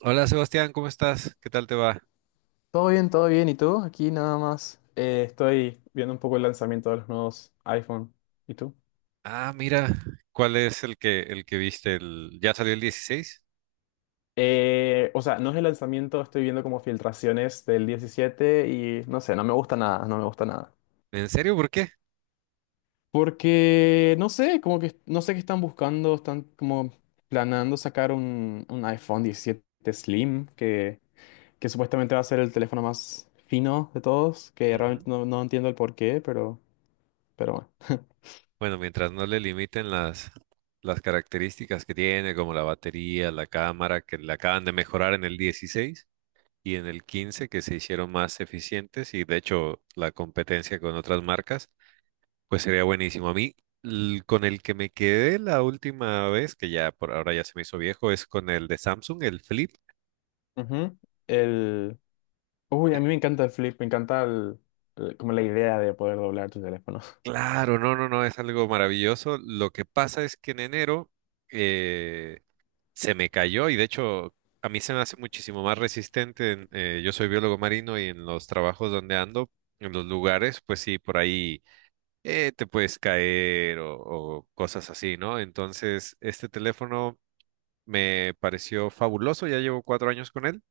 Hola Sebastián, ¿cómo estás? ¿Qué tal te va? Todo bien, todo bien. ¿Y tú? Aquí nada más. Estoy viendo un poco el lanzamiento de los nuevos iPhone. ¿Y tú? Ah, mira, ¿cuál es el que viste? ¿Ya salió el 16? No es el lanzamiento, estoy viendo como filtraciones del 17 y no sé, no me gusta nada, no me gusta nada. ¿En serio? ¿Por qué? Porque, no sé, como que no sé qué están buscando, están como planeando sacar un iPhone 17 Slim, que supuestamente va a ser el teléfono más fino de todos, que realmente Ujú. no, no entiendo el porqué, pero bueno. Bueno, mientras no le limiten las características que tiene, como la batería, la cámara, que le acaban de mejorar en el 16 y en el 15, que se hicieron más eficientes y de hecho la competencia con otras marcas, pues sería buenísimo. A mí, con el que me quedé la última vez, que ya por ahora ya se me hizo viejo, es con el de Samsung, el Flip. Ujú. El, uy, a mí me encanta el flip, me encanta como la idea de poder doblar tu teléfono. Claro, no, no, no, es algo maravilloso. Lo que pasa es que en enero eh, se me cayó y de hecho a mí se me hace muchísimo más resistente. Yo soy biólogo marino y en los trabajos donde ando, en los lugares, pues sí, por ahí te puedes caer o cosas así, ¿no? Entonces, este teléfono me pareció fabuloso, ya llevo 4 años con él.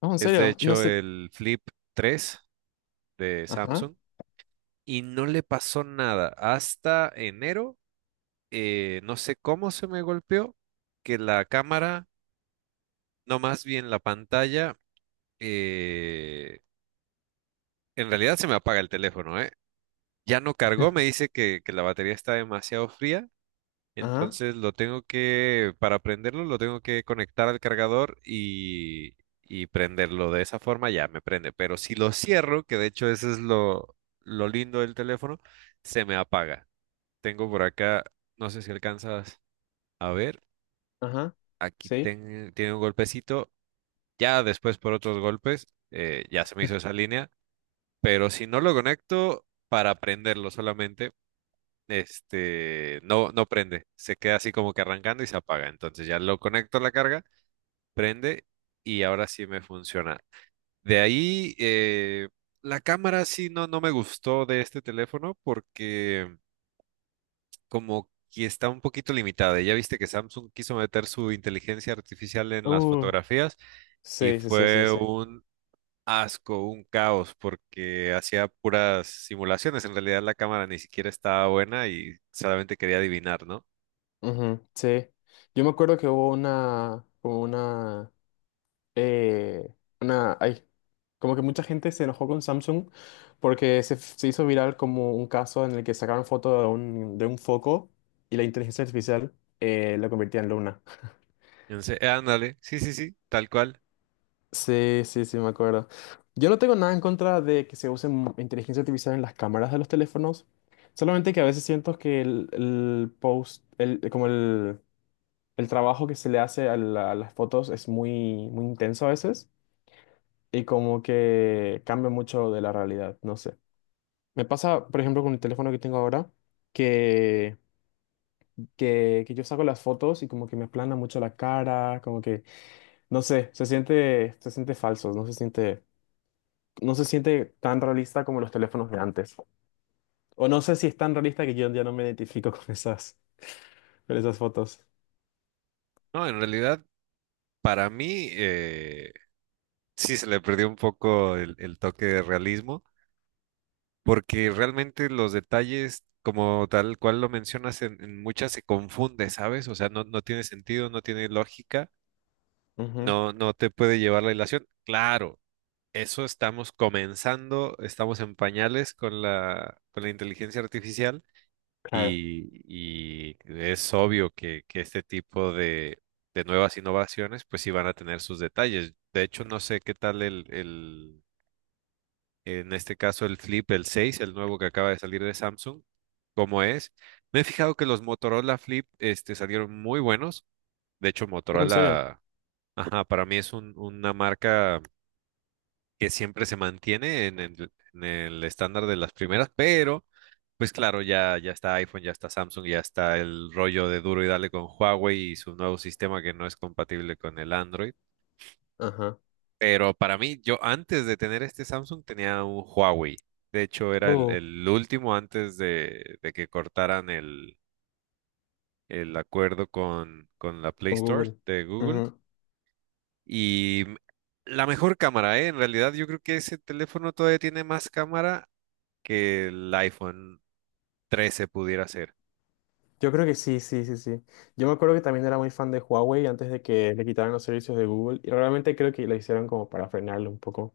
No, en Es de serio, y no hecho sé. el Flip 3 de Ajá, Samsung y no le pasó nada hasta enero, no sé cómo se me golpeó, que la cámara, no, más bien la pantalla, eh, en realidad se me apaga el teléfono, ¿eh? Ya no cargó, me dice que la batería está demasiado fría, ajá, entonces para prenderlo, lo tengo que conectar al cargador y prenderlo. De esa forma ya me prende, pero si lo cierro, que de hecho eso es lo lindo del teléfono, se me apaga. Tengo por acá, no sé si alcanzas a ver. ajá. Aquí Sí. Tiene un golpecito, ya después por otros golpes, ya se me hizo esa línea, pero si no lo conecto para prenderlo solamente, este, no prende, se queda así como que arrancando y se apaga, entonces ya lo conecto a la carga, prende y ahora sí me funciona. De ahí, la cámara sí no me gustó de este teléfono, como que está un poquito limitada. Ya viste que Samsung quiso meter su inteligencia artificial en las Uh, fotografías y sí, sí, sí, sí, fue sí. un asco, un caos, porque hacía puras simulaciones. En realidad la cámara ni siquiera estaba buena y solamente quería adivinar, ¿no? Ujú, sí. Yo me acuerdo que hubo una, como eh, una, ay, como que mucha gente se enojó con Samsung porque se hizo viral como un caso en el que sacaron foto de un foco y la inteligencia artificial la convertía en luna. Entonces, ándale, sí, sí, sí, tal cual. Sí, sí, sí, me acuerdo. Yo no tengo nada en contra de que se use inteligencia artificial en las cámaras de los teléfonos, solamente que a veces siento que el post, el, como el trabajo que se le hace a las fotos es muy, muy intenso a veces y como que cambia mucho de la realidad, no sé. Me pasa, por ejemplo, con el teléfono que tengo ahora, que, que yo saco las fotos y como que me aplana mucho la cara, como que, no sé, se siente falso, no se siente tan realista como los teléfonos de antes. O no sé si es tan realista que yo ya no me identifico con con esas fotos. No, en realidad, para mí, sí se le perdió un poco el toque de realismo. Porque realmente los detalles, como tal cual lo mencionas, en muchas se confunde, ¿sabes? O sea, no, no tiene sentido, no tiene lógica, Ujú, no, no te puede llevar la ilación. Claro, eso estamos comenzando, estamos en pañales con con la inteligencia artificial claro. Y es obvio que este tipo de nuevas innovaciones, pues sí van a tener sus detalles. De hecho, no sé qué tal el, en este caso, el Flip, el 6, el nuevo que acaba de salir de Samsung, como es. Me he fijado que los Motorola Flip este, salieron muy buenos. De hecho, Oh, ¿en serio? Motorola, ajá, para mí es una marca que siempre se mantiene en en el estándar de las primeras, pero pues claro, ya, ya está iPhone, ya está Samsung, ya está el rollo de duro y dale con Huawei y su nuevo sistema que no es compatible con el Android. Ajá. Pero para mí, yo antes de tener este Samsung tenía un Huawei. De hecho, era Uh, el último antes de que cortaran el acuerdo con la Play con Store Google. de Google. Ujú. Y m- la mejor cámara, ¿eh? En realidad, yo creo que ese teléfono todavía tiene más cámara que el iPhone 13 pudiera ser. Yo creo que sí, sí, sí, sí. Yo me acuerdo que también era muy fan de Huawei antes de que le quitaran los servicios de Google y realmente creo que lo hicieron como para frenarlo un poco.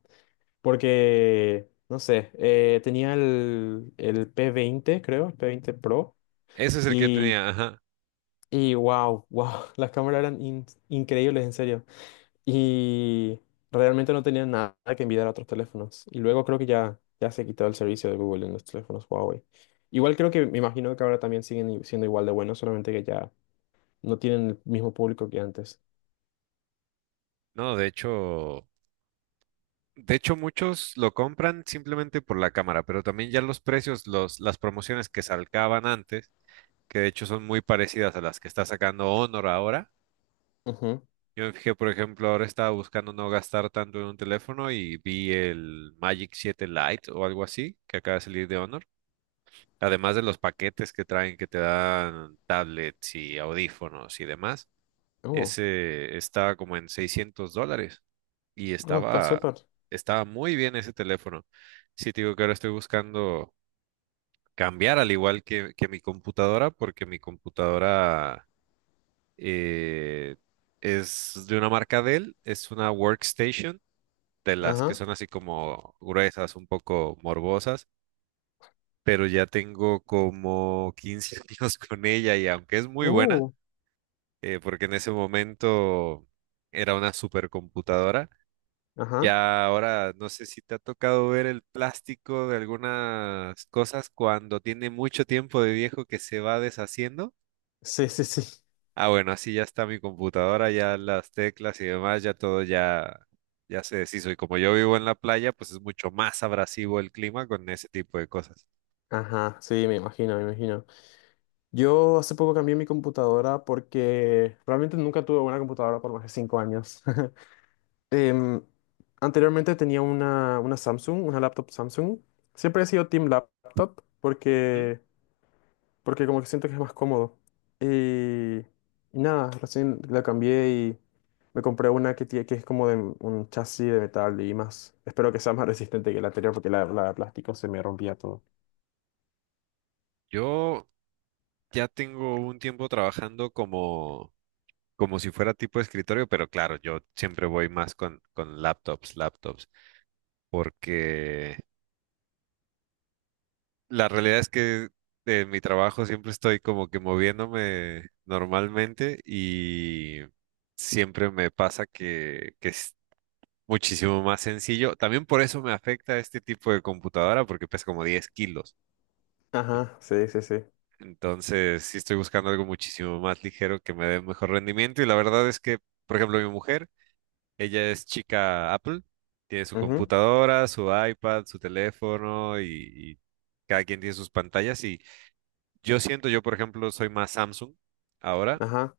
Porque, no sé, tenía el P20, creo, el P20 Pro. Ese es el que yo Y tenía, ajá. y wow, wow, las cámaras eran increíbles, en serio. Y realmente no tenían nada que envidiar a otros teléfonos. Y luego creo que ya, ya se quitó el servicio de Google en los teléfonos Huawei. Igual creo que, me imagino que ahora también siguen siendo igual de buenos, solamente que ya no tienen el mismo público que antes. No, de hecho, muchos lo compran simplemente por la cámara, pero también ya los precios, los, las promociones que salcaban antes, que de hecho son muy parecidas a las que está sacando Honor ahora. Ujú. Yo me fijé, por ejemplo, ahora estaba buscando no gastar tanto en un teléfono y vi el Magic 7 Lite o algo así que acaba de salir de Honor. Además de los paquetes que traen que te dan tablets y audífonos y demás, Oh, ese estaba como en 600 dólares y oh, está estaba, súper. estaba muy bien ese teléfono. Sí, te digo que ahora estoy buscando cambiar al igual que mi computadora porque mi computadora, eh, es de una marca Dell, es una workstation de las que Ajá. son así como gruesas, un poco morbosas, pero ya tengo como 15 años con ella y aunque es muy buena, Uh, porque en ese momento era una supercomputadora, ajá. ya ahora no sé si te ha tocado ver el plástico de algunas cosas cuando tiene mucho tiempo de viejo que se va deshaciendo. Sí, sí, sí. Ah, bueno, así ya está mi computadora, ya las teclas y demás, ya todo ya, ya se deshizo. Y como yo vivo en la playa, pues es mucho más abrasivo el clima con ese tipo de cosas. Ajá, sí, me imagino, me imagino. Yo hace poco cambié mi computadora porque realmente nunca tuve una computadora por más de 5 años. Em, Anteriormente tenía una Samsung, una laptop Samsung. Siempre he sido Team Laptop ¿Mm? porque, porque como que siento que es más cómodo. Y, y nada, recién la cambié y me compré una que es como de un chasis de metal y más. Espero que sea más resistente que la anterior porque la de plástico se me rompía todo. Yo ya tengo un tiempo trabajando como, como si fuera tipo de escritorio, pero claro, yo siempre voy más con laptops, laptops, porque la realidad es que en mi trabajo siempre estoy como que moviéndome normalmente y siempre me pasa que muchísimo más sencillo. También por eso me afecta este tipo de computadora porque pesa como 10 kilos. Ajá, sí, sí, sí. Entonces, sí estoy buscando algo muchísimo más ligero que me dé mejor rendimiento. Y la verdad es que, por ejemplo, mi mujer, ella es chica Apple, tiene su Ujú, computadora, su iPad, su teléfono y cada quien tiene sus pantallas. Y yo siento, yo por ejemplo, soy más Samsung ahora. ajá.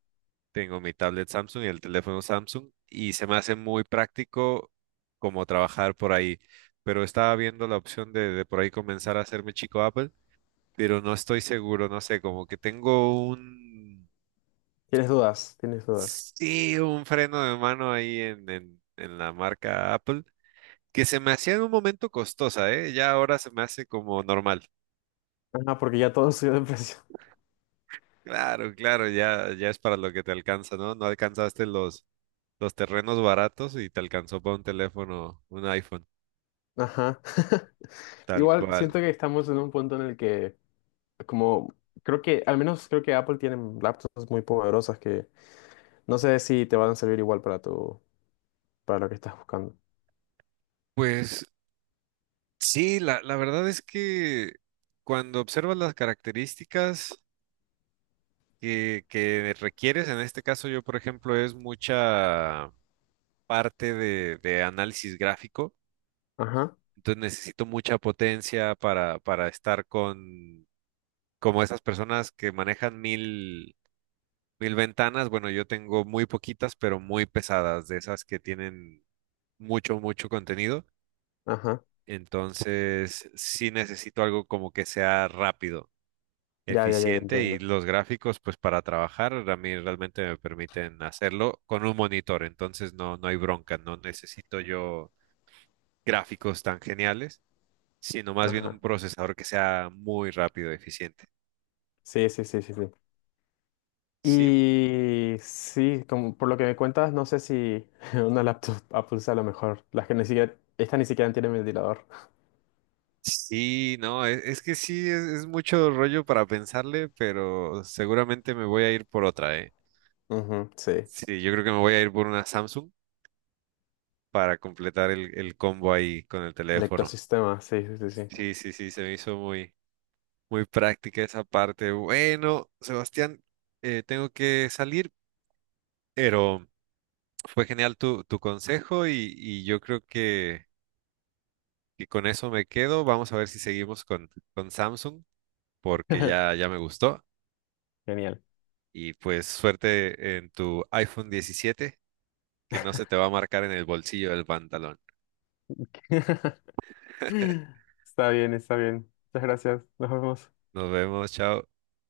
Tengo mi tablet Samsung y el teléfono Samsung y se me hace muy práctico como trabajar por ahí. Pero estaba viendo la opción de por ahí comenzar a hacerme chico Apple, pero no estoy seguro, no sé, como que tengo un, Tienes dudas, tienes dudas. sí, un freno de mano ahí en la marca Apple, que se me hacía en un momento costosa, ¿eh? Ya ahora se me hace como normal. Ajá, porque ya todo subió de precio. Claro, claro, ya, ya es para lo que te alcanza, ¿no? No alcanzaste los terrenos baratos y te alcanzó para un teléfono, un iPhone. Ajá. Tal Igual cual. siento que estamos en un punto en el que como creo que, al menos creo que Apple tiene laptops muy poderosas que no sé si te van a servir igual para tu, para lo que estás buscando. Pues sí, la verdad es que cuando observas las características que requieres, en este caso yo, por ejemplo, es mucha parte de análisis gráfico, Ajá, entonces necesito mucha potencia para estar con como esas personas que manejan mil ventanas, bueno, yo tengo muy poquitas, pero muy pesadas, de esas que tienen mucho, mucho contenido. ajá. Entonces, sí necesito algo como que sea rápido, Ya, ya, ya, ya eficiente y entiendo. los gráficos, pues para trabajar, a mí realmente me permiten hacerlo con un monitor. Entonces, no, no hay bronca, no necesito yo gráficos tan geniales, sino más bien un Ajá. procesador que sea muy rápido, eficiente. Sí, sí, sí, sí, sí. Sí, Y sí, como por lo que me cuentas, no sé si una laptop Apple sea lo mejor. Las que ni siquiera, estas ni siquiera tienen ventilador. sí, no, es que sí, es mucho rollo para pensarle, pero seguramente me voy a ir por otra, ¿eh? Ujú, sí. Sí, yo creo que me voy a ir por una Samsung para completar el combo ahí con el El teléfono. ecosistema, sí, sí, sí, sí. Sí, sí, sí, se me hizo muy, muy práctica esa parte. Bueno, Sebastián, tengo que salir, pero fue genial tu, tu consejo y yo creo que con eso me quedo. Vamos a ver si seguimos con Samsung, porque ya, ya me gustó. Genial. Y pues suerte en tu iPhone 17, que no se te va a marcar en el bolsillo del pantalón. Está bien, está bien. Muchas gracias. Nos vemos. Nos vemos, chao.